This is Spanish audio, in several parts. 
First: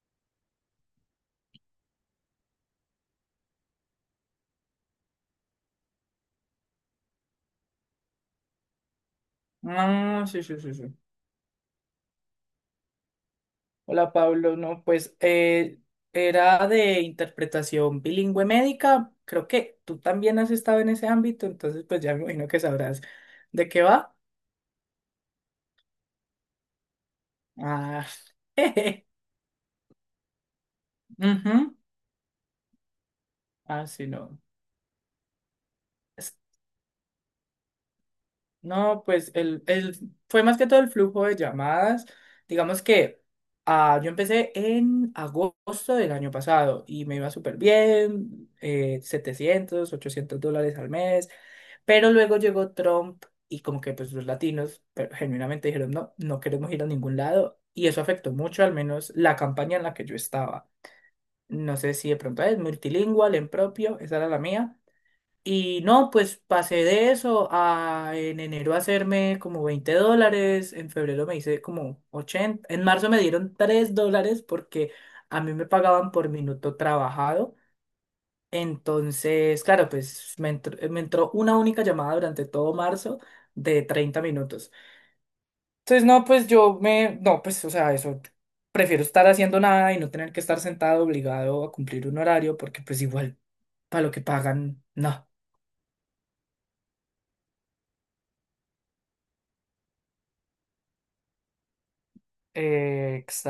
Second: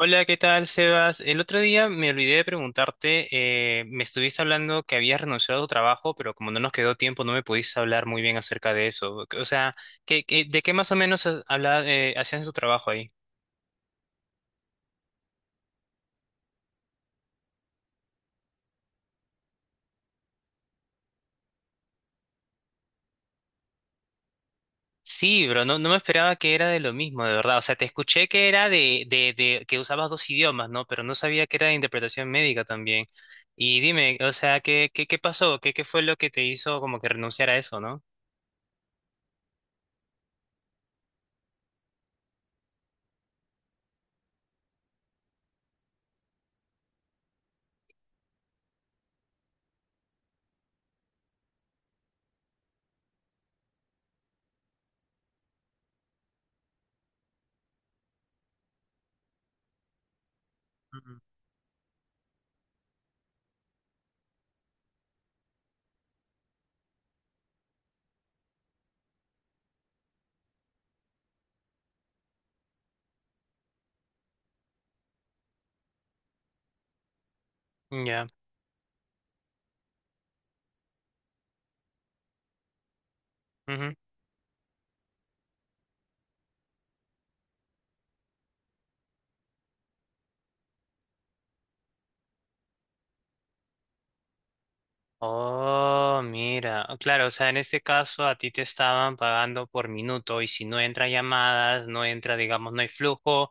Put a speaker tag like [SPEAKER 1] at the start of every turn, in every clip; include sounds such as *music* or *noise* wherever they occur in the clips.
[SPEAKER 1] Hola, ¿qué tal, Sebas? El otro día me olvidé de preguntarte, me estuviste hablando que habías renunciado a tu trabajo, pero como no nos quedó tiempo, no me pudiste hablar muy bien acerca de eso. O sea, ¿qué,
[SPEAKER 2] Ah, sí,
[SPEAKER 1] qué-
[SPEAKER 2] sí,
[SPEAKER 1] de qué
[SPEAKER 2] sí,
[SPEAKER 1] más
[SPEAKER 2] sí.
[SPEAKER 1] o menos hacías en tu trabajo ahí?
[SPEAKER 2] Hola, Pablo. No, pues era de interpretación bilingüe médica. Creo que tú también has estado en ese ámbito, entonces pues ya me imagino que sabrás de qué va.
[SPEAKER 1] Sí, bro, no, no me esperaba que era de lo mismo, de verdad. O sea, te
[SPEAKER 2] Ah,
[SPEAKER 1] escuché
[SPEAKER 2] *laughs*
[SPEAKER 1] que era de,
[SPEAKER 2] jeje.
[SPEAKER 1] de, de que usabas dos idiomas, ¿no? Pero no sabía que era de
[SPEAKER 2] Ujú.
[SPEAKER 1] interpretación médica también. Y
[SPEAKER 2] Ah, sí,
[SPEAKER 1] dime, o
[SPEAKER 2] no.
[SPEAKER 1] sea, ¿qué pasó? ¿Qué fue lo que
[SPEAKER 2] Es-
[SPEAKER 1] te hizo como que renunciar a eso, ¿no?
[SPEAKER 2] No, pues fue más que todo el flujo de llamadas. Digamos que yo empecé en agosto del año pasado y me iba súper bien, 700, 800 dólares al mes. Pero luego llegó Trump y como que pues los latinos pero genuinamente dijeron, no, no queremos ir a ningún lado. Y eso afectó mucho, al menos la campaña en la que yo estaba.
[SPEAKER 1] Ujú.
[SPEAKER 2] No sé si de pronto es multilingual, en propio, esa era la mía. Y no, pues pasé de eso a en enero hacerme como 20 dólares, en febrero me hice como 80, en marzo me dieron 3 dólares porque a mí me pagaban por minuto trabajado.
[SPEAKER 1] Ya.
[SPEAKER 2] Entonces, claro, pues me entró una única llamada durante todo marzo de 30 minutos. Entonces, no, pues yo me, no, pues, o sea, eso, prefiero estar haciendo nada y no tener que estar sentado obligado a cumplir un horario porque pues igual, para lo que pagan, no.
[SPEAKER 1] Oh, mira. Oh, claro, o sea, en este caso a ti te estaban pagando por minuto y si no entra llamadas, no entra, digamos, no hay flujo,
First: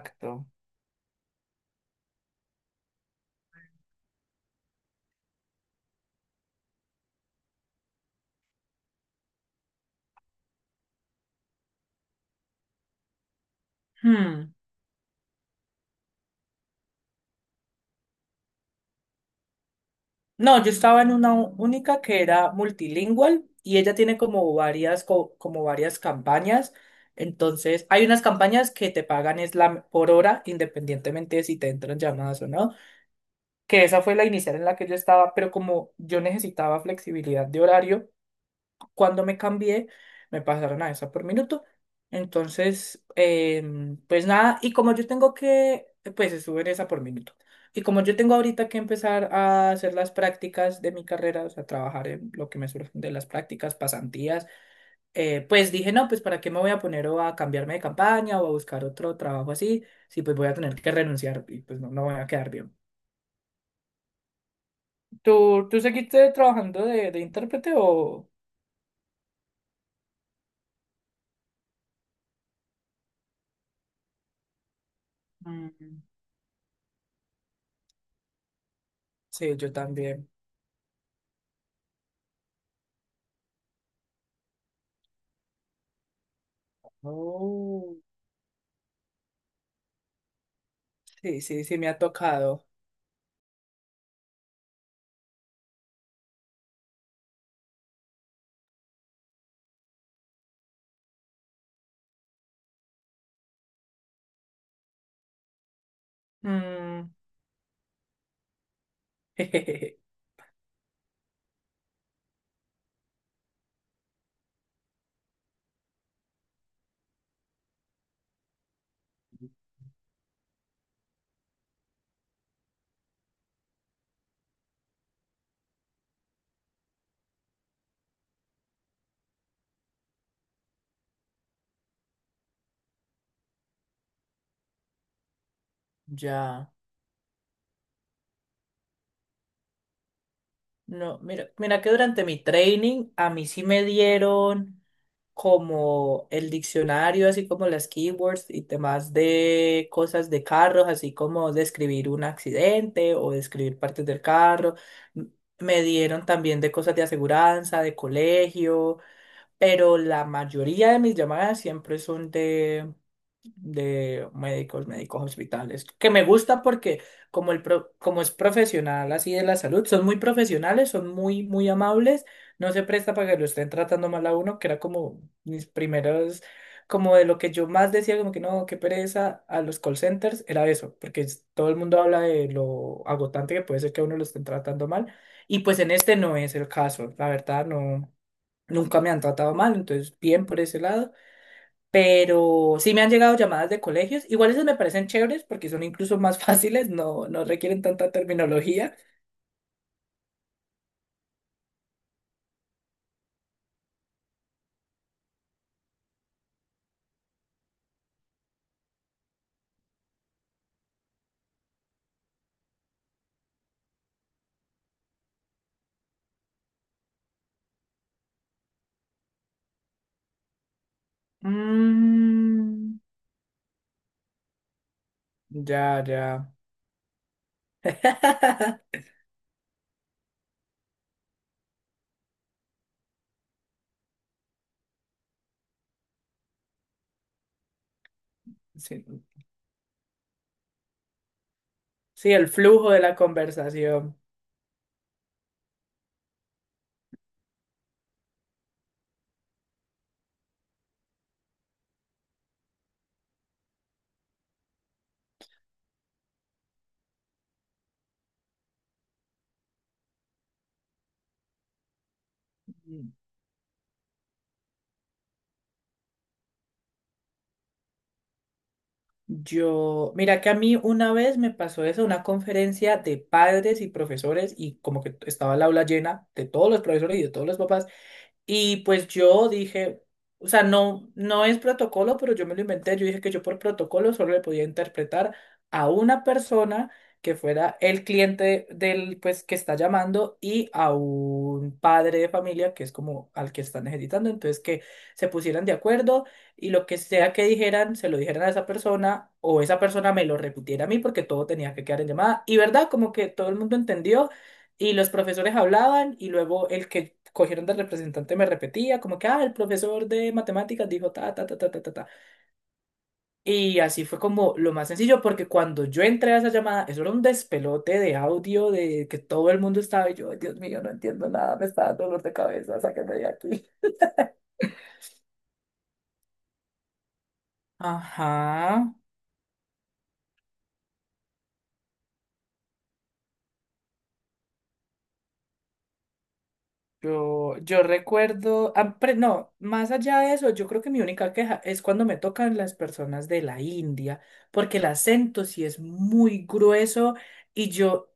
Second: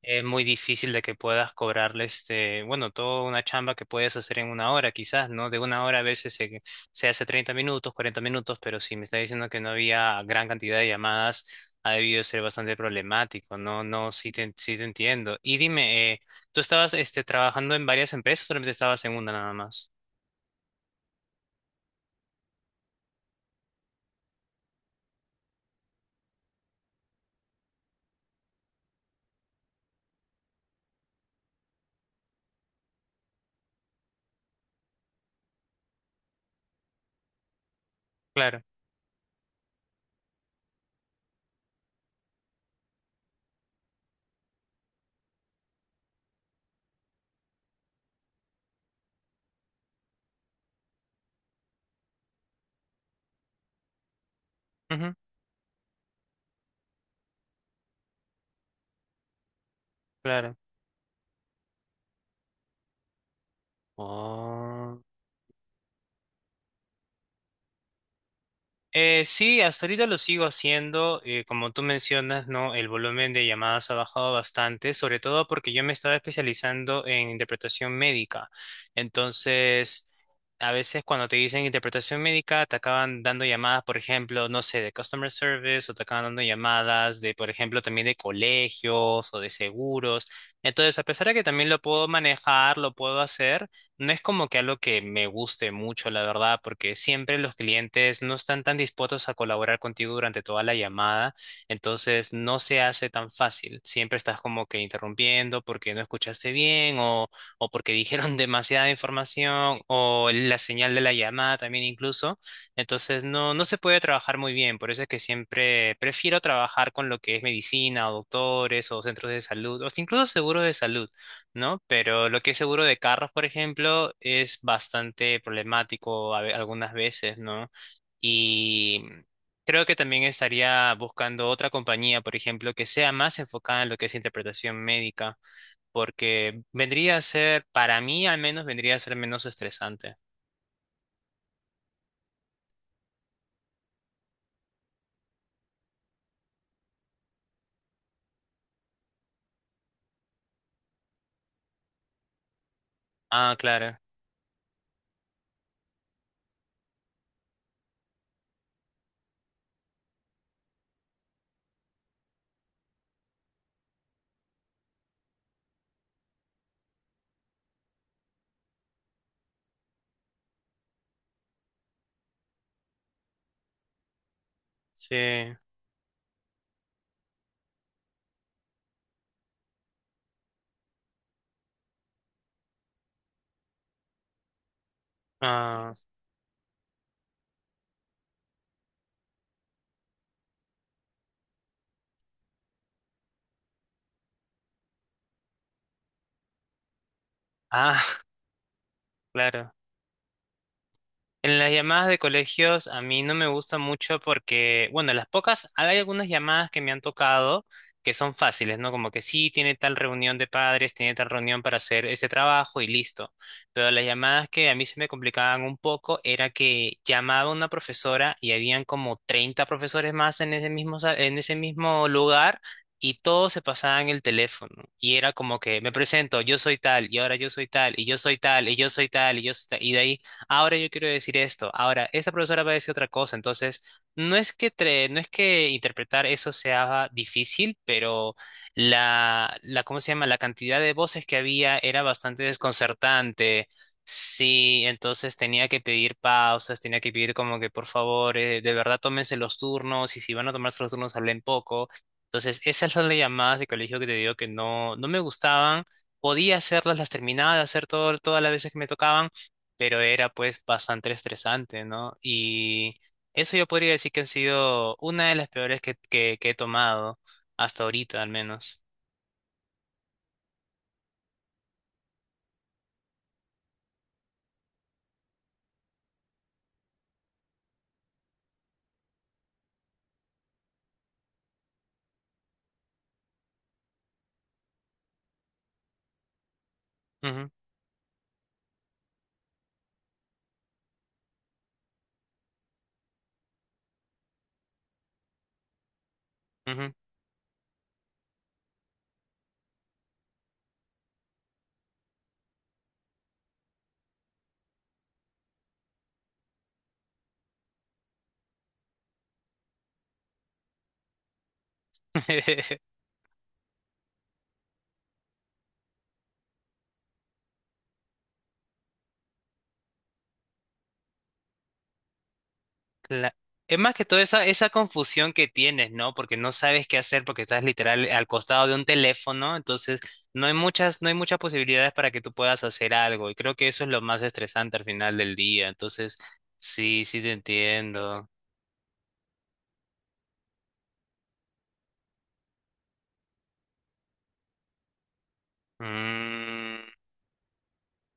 [SPEAKER 1] es muy difícil de que puedas cobrarle este, bueno, toda una chamba que puedes hacer en una hora quizás, ¿no? De una hora a veces se, se hace 30 minutos, 40 minutos, pero si me está diciendo que no había gran cantidad de llamadas, ha debido ser bastante problemático, ¿no? No,
[SPEAKER 2] Hmm.
[SPEAKER 1] sí te entiendo. Y dime, ¿tú estabas este, trabajando en varias empresas o solamente estabas en una nada más?
[SPEAKER 2] No, yo estaba en una única que era multilingüe y ella tiene como varias, como varias campañas. Entonces, hay unas campañas que te pagan es la, por hora, independientemente de si te entran llamadas o no, que esa fue la inicial en la que yo estaba, pero como yo necesitaba flexibilidad de horario,
[SPEAKER 1] Claro.
[SPEAKER 2] cuando me cambié, me pasaron a esa por minuto. Entonces, pues nada, y como yo tengo que, pues estuve en esa por minuto. Y como yo tengo ahorita que empezar a hacer las prácticas de mi carrera, o sea, trabajar en lo que me surgen de las prácticas, pasantías, pues dije, no, pues para qué me voy a poner o a cambiarme de campaña o a buscar otro trabajo así, si pues voy a
[SPEAKER 1] Claro.
[SPEAKER 2] tener que renunciar y pues no, no voy a quedar bien.
[SPEAKER 1] Oh.
[SPEAKER 2] ¿Tú, tú seguiste trabajando de intérprete o...?
[SPEAKER 1] Sí, hasta ahorita lo sigo haciendo. Como tú mencionas, ¿no? El volumen de llamadas ha bajado bastante, sobre todo porque yo me
[SPEAKER 2] Mm.
[SPEAKER 1] estaba especializando en interpretación médica.
[SPEAKER 2] Sí, yo
[SPEAKER 1] Entonces,
[SPEAKER 2] también.
[SPEAKER 1] a veces cuando te dicen interpretación médica, te acaban dando llamadas, por ejemplo, no sé, de customer service o te acaban dando llamadas de, por ejemplo,
[SPEAKER 2] Oh,
[SPEAKER 1] también de colegios o de seguros. Entonces, a pesar de
[SPEAKER 2] sí,
[SPEAKER 1] que
[SPEAKER 2] sí,
[SPEAKER 1] también
[SPEAKER 2] sí,
[SPEAKER 1] lo
[SPEAKER 2] me ha
[SPEAKER 1] puedo
[SPEAKER 2] tocado.
[SPEAKER 1] manejar, lo puedo hacer. No es como que algo que me guste mucho, la verdad, porque siempre los clientes no están tan dispuestos a colaborar contigo durante toda la llamada, entonces no se hace tan fácil. Siempre estás como que interrumpiendo porque no escuchaste bien
[SPEAKER 2] Mm,
[SPEAKER 1] o porque dijeron *laughs* demasiada
[SPEAKER 2] *laughs*
[SPEAKER 1] información
[SPEAKER 2] jejeje,
[SPEAKER 1] o la señal de la llamada también incluso. Entonces no, no se puede trabajar muy bien, por eso es que siempre prefiero trabajar con lo que es medicina o doctores o centros de salud o hasta incluso seguros de salud, ¿no? Pero lo que es seguro de carros, por ejemplo, es bastante problemático algunas veces, ¿no? Y creo que también estaría buscando otra compañía, por ejemplo, que sea más enfocada en lo que es interpretación médica, porque
[SPEAKER 2] ya.
[SPEAKER 1] vendría a ser, para mí al menos, vendría a ser menos estresante.
[SPEAKER 2] No, mira, mira que durante mi training a mí sí me dieron como el diccionario, así como las keywords y temas de cosas de carros, así como describir un accidente o
[SPEAKER 1] Ah,
[SPEAKER 2] describir
[SPEAKER 1] claro,
[SPEAKER 2] partes del carro. M- Me dieron también de cosas de aseguranza, de colegio. Pero la mayoría de mis llamadas siempre son de médicos, médicos hospitales, que me gusta porque como, como es profesional así de la salud, son muy profesionales, son muy, muy amables, no se presta para que lo estén tratando mal a uno, que era
[SPEAKER 1] sí.
[SPEAKER 2] como mis primeros, como de lo que yo más decía, como que no, qué pereza a los call centers, era eso, porque todo el mundo habla de lo agotante que puede ser que a uno lo estén tratando mal, y pues en
[SPEAKER 1] Ah,
[SPEAKER 2] este no es el caso, la verdad no. Nunca me han tratado mal, entonces bien por ese lado. Pero sí me han llegado llamadas de colegios. Igual esas me parecen chéveres porque son incluso más *laughs* fáciles, no, no requieren
[SPEAKER 1] ah,
[SPEAKER 2] tanta
[SPEAKER 1] *laughs*
[SPEAKER 2] terminología.
[SPEAKER 1] claro. En las llamadas de colegios a mí no me gusta mucho porque, bueno, las pocas, hay algunas llamadas que me han tocado que son fáciles, ¿no? Como que sí, tiene tal reunión de padres, tiene tal reunión para hacer ese trabajo y listo. Pero las llamadas que a mí se me complicaban un poco era que llamaba una profesora y habían como 30 profesores más en ese mismo, en ese mismo lugar.
[SPEAKER 2] Mm,
[SPEAKER 1] Y todos se pasaban el teléfono. Y era como que me
[SPEAKER 2] ya,
[SPEAKER 1] presento,
[SPEAKER 2] ya.
[SPEAKER 1] yo soy tal, y ahora yo soy tal, y yo soy tal, y yo
[SPEAKER 2] *laughs*
[SPEAKER 1] soy tal, y yo soy tal. Y de ahí ahora yo quiero decir esto, ahora esta profesora va a decir otra cosa, entonces no es que interpretar eso sea difícil, pero
[SPEAKER 2] Sí,
[SPEAKER 1] ¿cómo se llama? La cantidad de voces que había era
[SPEAKER 2] sí,
[SPEAKER 1] bastante
[SPEAKER 2] el flujo de la
[SPEAKER 1] desconcertante.
[SPEAKER 2] conversación.
[SPEAKER 1] Sí, entonces tenía que pedir pausas, tenía que pedir como que por favor, de verdad tómense los turnos y si van a tomarse los turnos hablen poco. Entonces, esas son las llamadas de colegio que te digo que no, no me gustaban. Podía hacerlas, las terminaba de hacer todo, todas las veces que me tocaban pero era pues bastante estresante, ¿no? Y eso yo podría decir que ha sido una de las peores que he tomado, hasta ahorita al menos.
[SPEAKER 2] Yo, mira que a mí una vez me pasó eso, una conferencia de padres y profesores y como que estaba el aula llena de todos los profesores y de todos los papás. Y pues yo dije, o sea, no, no es protocolo, pero yo me lo inventé. Yo dije que yo por protocolo solo le podía interpretar a una persona que
[SPEAKER 1] Ujú,
[SPEAKER 2] fuera el cliente del, pues, que está llamando y a un padre de familia que es como al que están necesitando. Entonces, que se pusieran de acuerdo y lo
[SPEAKER 1] ujú.
[SPEAKER 2] que sea que dijeran, se lo dijeran a esa persona o esa persona me lo repitiera a mí porque todo tenía que quedar en llamada. Y verdad, como que todo el mundo entendió y los profesores hablaban y luego el que cogieron de representante me repetía, como que, ah, el profesor de matemáticas dijo ta, ta, ta, ta, ta, ta, ta.
[SPEAKER 1] *laughs*
[SPEAKER 2] Y así fue como lo más sencillo, porque cuando yo entré a esa llamada, eso era un despelote de audio, de que todo el mundo estaba, y yo, Dios mío, no entiendo nada, me está dando dolor de cabeza, sáquenme de
[SPEAKER 1] La-
[SPEAKER 2] aquí.
[SPEAKER 1] Es más que toda esa, esa confusión que tienes, ¿no? Porque no sabes qué hacer porque estás literal al costado de
[SPEAKER 2] Ajá.
[SPEAKER 1] un teléfono, entonces no hay muchas, no hay muchas posibilidades para que tú puedas hacer algo, y creo que eso es lo más estresante al final del día, entonces sí, sí te
[SPEAKER 2] Yo
[SPEAKER 1] entiendo.
[SPEAKER 2] recuerdo, ah, no, más allá de eso, yo creo que mi única queja es cuando me tocan las personas de la India, porque el acento sí es muy
[SPEAKER 1] Mm.
[SPEAKER 2] grueso y yo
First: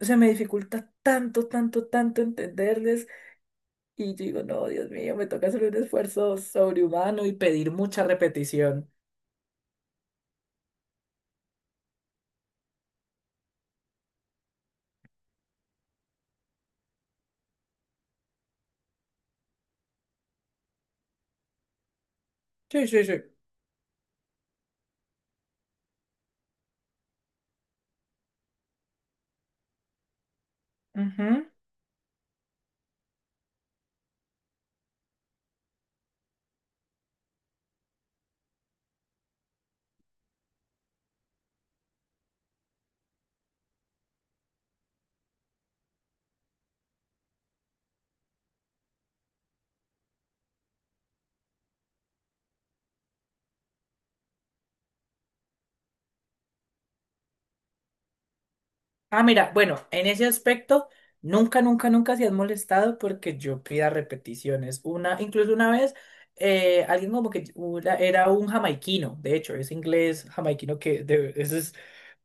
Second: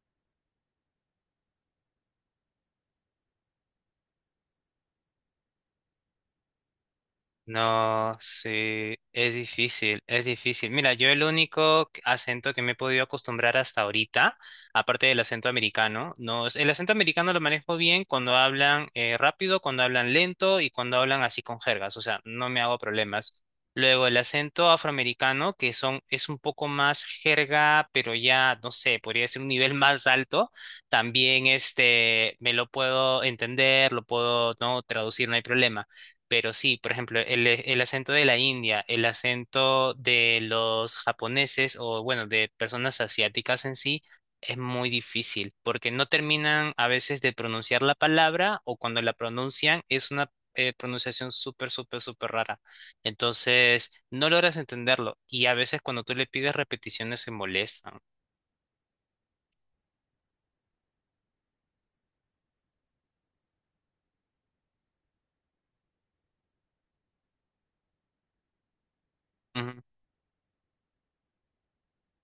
[SPEAKER 2] se me dificulta tanto, tanto, tanto entenderles y yo digo, no, Dios mío, me toca hacer un esfuerzo sobrehumano y pedir mucha
[SPEAKER 1] No,
[SPEAKER 2] repetición.
[SPEAKER 1] sí, es difícil, es difícil. Mira, yo el único acento que me he podido acostumbrar hasta ahorita, aparte del acento americano, no, el acento americano lo manejo bien cuando hablan rápido, cuando hablan lento y cuando hablan así con jergas, o sea, no me hago
[SPEAKER 2] Sí, sí,
[SPEAKER 1] problemas. Luego el acento afroamericano, que son, es un poco más jerga, pero ya, no sé, podría ser un nivel *laughs* más alto.
[SPEAKER 2] sí.
[SPEAKER 1] También este, me lo puedo entender, lo puedo, no, traducir, no hay problema. Pero sí, por ejemplo, el acento de la India, el acento de los japoneses o, bueno, de personas asiáticas en sí, es muy difícil porque no terminan a veces de pronunciar la palabra o cuando la pronuncian es una pronunciación súper, súper, súper rara. Entonces, no logras entenderlo y a veces cuando tú le pides repeticiones se molestan.
[SPEAKER 2] Ah, mira, bueno, en ese aspecto, nunca, nunca, nunca se han molestado porque yo pida repeticiones. Una, incluso una vez, alguien como que era un jamaiquino, de hecho, es
[SPEAKER 1] Ujú.
[SPEAKER 2] inglés jamaiquino que eso es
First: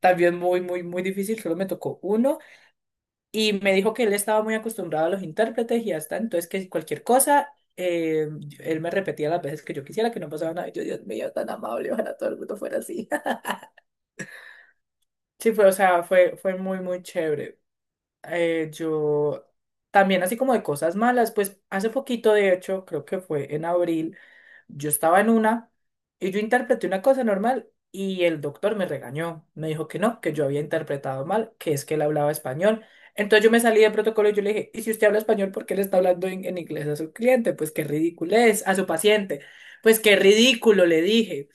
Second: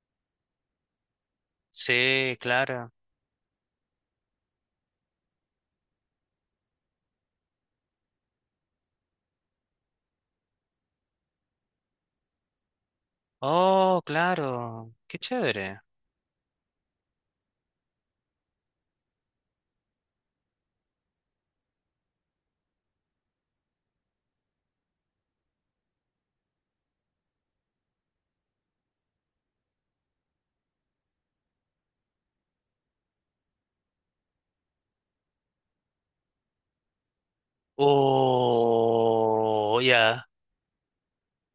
[SPEAKER 2] también muy, muy, muy difícil, solo me tocó
[SPEAKER 1] Sí,
[SPEAKER 2] uno
[SPEAKER 1] claro.
[SPEAKER 2] y me dijo que él estaba muy acostumbrado a los intérpretes y hasta entonces que si cualquier cosa, él me repetía las veces que yo quisiera, que no pasaba nada. Y yo, Dios mío, tan amable, ojalá todo el mundo fuera así. *laughs*
[SPEAKER 1] Oh, claro. Qué
[SPEAKER 2] Sí, fue, o
[SPEAKER 1] chévere.
[SPEAKER 2] sea, fue, fue muy, muy chévere. Yo también así como de cosas malas, pues hace poquito, de hecho, creo que fue en abril, yo estaba en una y yo interpreté una cosa normal y el doctor me regañó, me dijo que no, que yo había interpretado mal, que es que él hablaba español. Entonces yo me salí del protocolo y yo le dije, ¿y si usted habla español, por qué le está hablando en inglés a su cliente? Pues qué ridículo es, a su paciente.
[SPEAKER 1] Oh,
[SPEAKER 2] Pues qué
[SPEAKER 1] ya.
[SPEAKER 2] ridículo, le dije.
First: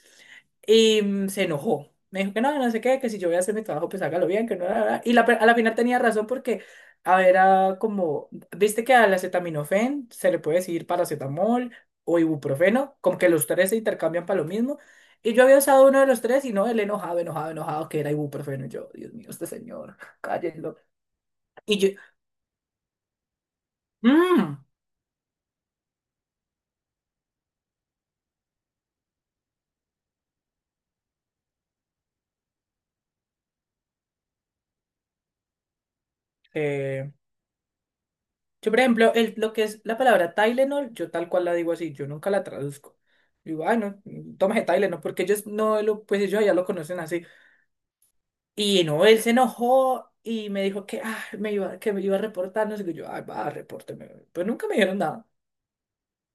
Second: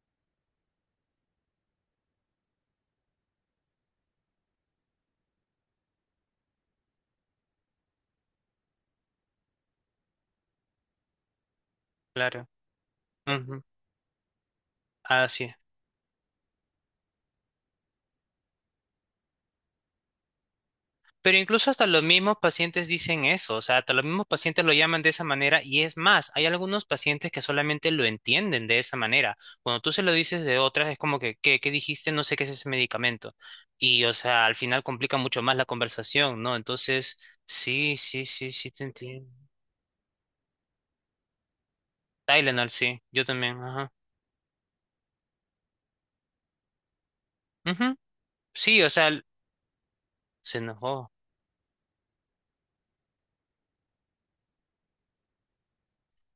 [SPEAKER 2] Y mm, se enojó. Me dijo que no sé qué, que si yo voy a hacer mi trabajo, pues hágalo bien, que no, la, la, y a la final tenía razón porque, a ver, era como, viste que al acetaminofén se le puede decir paracetamol o
[SPEAKER 1] Claro.
[SPEAKER 2] ibuprofeno, como que los
[SPEAKER 1] Ujú.
[SPEAKER 2] tres se intercambian para lo mismo. Y yo
[SPEAKER 1] Así es.
[SPEAKER 2] había usado uno de los tres y no, el enojado, enojado, enojado, que era ibuprofeno. Y yo, Dios mío, este señor, cállenlo.
[SPEAKER 1] Pero incluso
[SPEAKER 2] Y
[SPEAKER 1] hasta
[SPEAKER 2] yo,
[SPEAKER 1] los mismos pacientes dicen eso, o sea, hasta los mismos
[SPEAKER 2] mmm,
[SPEAKER 1] pacientes lo llaman de esa manera y es más, hay algunos pacientes que solamente lo entienden de esa manera. Cuando tú se lo dices de otras, es como que, ¿qué, qué dijiste? No sé qué es ese medicamento. Y, o sea, al final complica mucho más la conversación, ¿no? Entonces, sí, sí, sí, sí,
[SPEAKER 2] yo, por
[SPEAKER 1] te
[SPEAKER 2] ejemplo,
[SPEAKER 1] entiendo.
[SPEAKER 2] lo que es la palabra Tylenol, yo tal cual la digo así, yo nunca la
[SPEAKER 1] Tylenol,
[SPEAKER 2] traduzco.
[SPEAKER 1] sí, yo también,
[SPEAKER 2] Digo, ah,
[SPEAKER 1] ajá.
[SPEAKER 2] no, tómese Tylenol, porque ellos no lo, pues ellos ya lo conocen así.
[SPEAKER 1] Ujú. Sí,
[SPEAKER 2] Y
[SPEAKER 1] o
[SPEAKER 2] no,
[SPEAKER 1] sea,
[SPEAKER 2] él se enojó y
[SPEAKER 1] se
[SPEAKER 2] me dijo que,
[SPEAKER 1] enojó.
[SPEAKER 2] ah, me iba, que me iba a reportar, no sé qué. Yo, ah, va, repórteme. Pues nunca me dijeron nada.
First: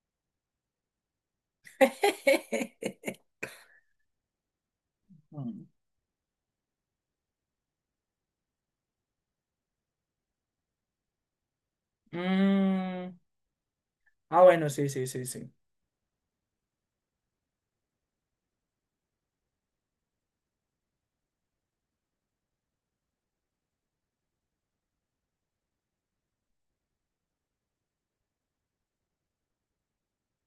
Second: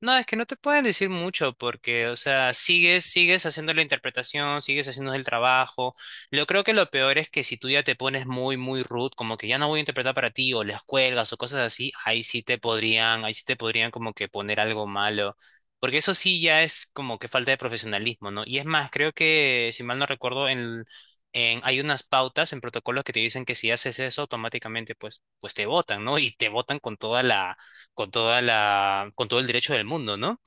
[SPEAKER 1] No, es que no te pueden decir mucho porque, o sea, sigues,
[SPEAKER 2] *laughs*
[SPEAKER 1] sigues haciendo la interpretación, sigues haciendo el
[SPEAKER 2] Mm.
[SPEAKER 1] trabajo. Yo creo que lo peor es que si tú ya te pones muy, muy rude, como que ya no voy a interpretar para ti, o les cuelgas o cosas así, ahí sí te
[SPEAKER 2] Mm,
[SPEAKER 1] podrían, ahí sí te podrían como que
[SPEAKER 2] ah,
[SPEAKER 1] poner
[SPEAKER 2] bueno,
[SPEAKER 1] algo
[SPEAKER 2] sí, sí, sí,
[SPEAKER 1] malo.
[SPEAKER 2] sí.
[SPEAKER 1] Porque eso sí ya es como que falta de profesionalismo, ¿no? Y es más, creo que, si mal no recuerdo, hay unas pautas en protocolos que te dicen que si haces eso automáticamente, pues, pues te botan, ¿no? Y te botan con toda la con toda la, con todo el derecho del mundo, ¿no?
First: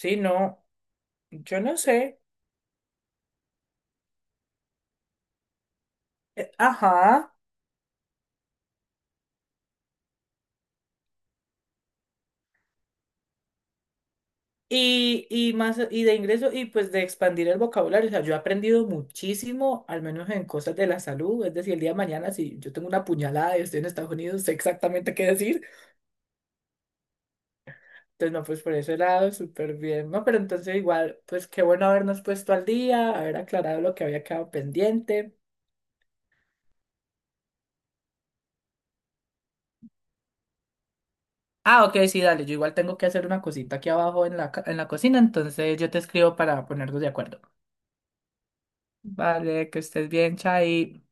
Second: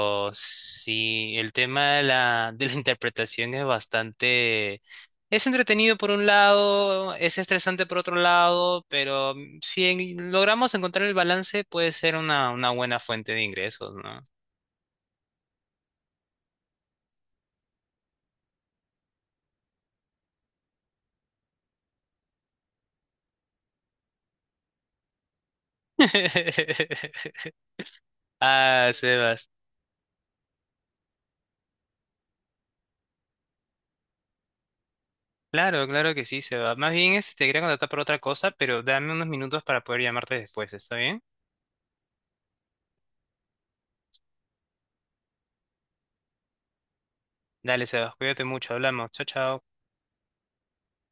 [SPEAKER 2] Sí, no,
[SPEAKER 1] sí, el
[SPEAKER 2] yo no
[SPEAKER 1] tema de
[SPEAKER 2] sé.
[SPEAKER 1] de la *laughs* interpretación es bastante, es entretenido por un lado,
[SPEAKER 2] Ajá.
[SPEAKER 1] es estresante por otro lado, pero si logramos encontrar el balance, puede ser una buena fuente de ingresos, ¿no?
[SPEAKER 2] Y más y de ingreso y pues de expandir el vocabulario. O sea, yo he aprendido muchísimo, al menos en cosas de la salud. Es decir, el día de mañana, si yo tengo una puñalada y estoy en Estados Unidos, sé exactamente qué decir.
[SPEAKER 1] *laughs*
[SPEAKER 2] Entonces, no, pues por
[SPEAKER 1] Ah,
[SPEAKER 2] ese lado,
[SPEAKER 1] Sebas.
[SPEAKER 2] súper bien, ¿no? Pero entonces igual, pues qué bueno habernos puesto al día, haber aclarado lo que había quedado pendiente.
[SPEAKER 1] Claro, claro que sí, Sebas. Más bien este, te quería contratar por otra cosa, pero dame unos minutos para poder llamarte después, ¿está bien?
[SPEAKER 2] Ah, ok, sí, dale, yo igual tengo que hacer una cosita aquí abajo en la, en la cocina, entonces yo te escribo para ponernos de acuerdo.
[SPEAKER 1] Dale, Sebas, cuídate mucho, hablamos. Chao, chao.
[SPEAKER 2] Vale, que estés bien, Chai.